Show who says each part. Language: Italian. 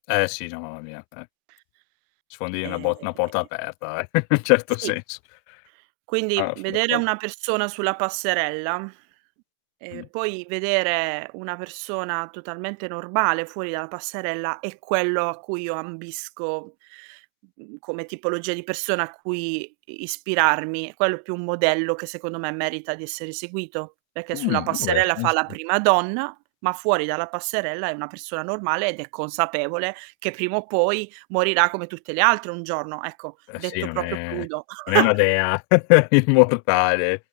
Speaker 1: Eh sì, già mamma mia, eh, sfondi una
Speaker 2: Ehm
Speaker 1: bo una porta aperta, eh, certo
Speaker 2: Sì.
Speaker 1: senso.
Speaker 2: Quindi,
Speaker 1: Ah son
Speaker 2: vedere
Speaker 1: d'accordo.
Speaker 2: una persona sulla passerella, e
Speaker 1: Mh.
Speaker 2: poi vedere una persona totalmente normale fuori dalla passerella, è quello a cui io ambisco, mhmm, come tipologia di persona a cui i ispirarmi, è quello più un modello che secondo me merita di essere seguito, perché sulla
Speaker 1: Mh,
Speaker 2: passerella fa la
Speaker 1: [unintelligible]
Speaker 2: prima donna, ma fuori dalla passerella è una persona normale ed è consapevole che prima o poi morirà come tutte le altre un giorno. Ecco,
Speaker 1: Eh sì,
Speaker 2: detto
Speaker 1: non
Speaker 2: proprio
Speaker 1: è
Speaker 2: crudo.
Speaker 1: non è una dea immortale.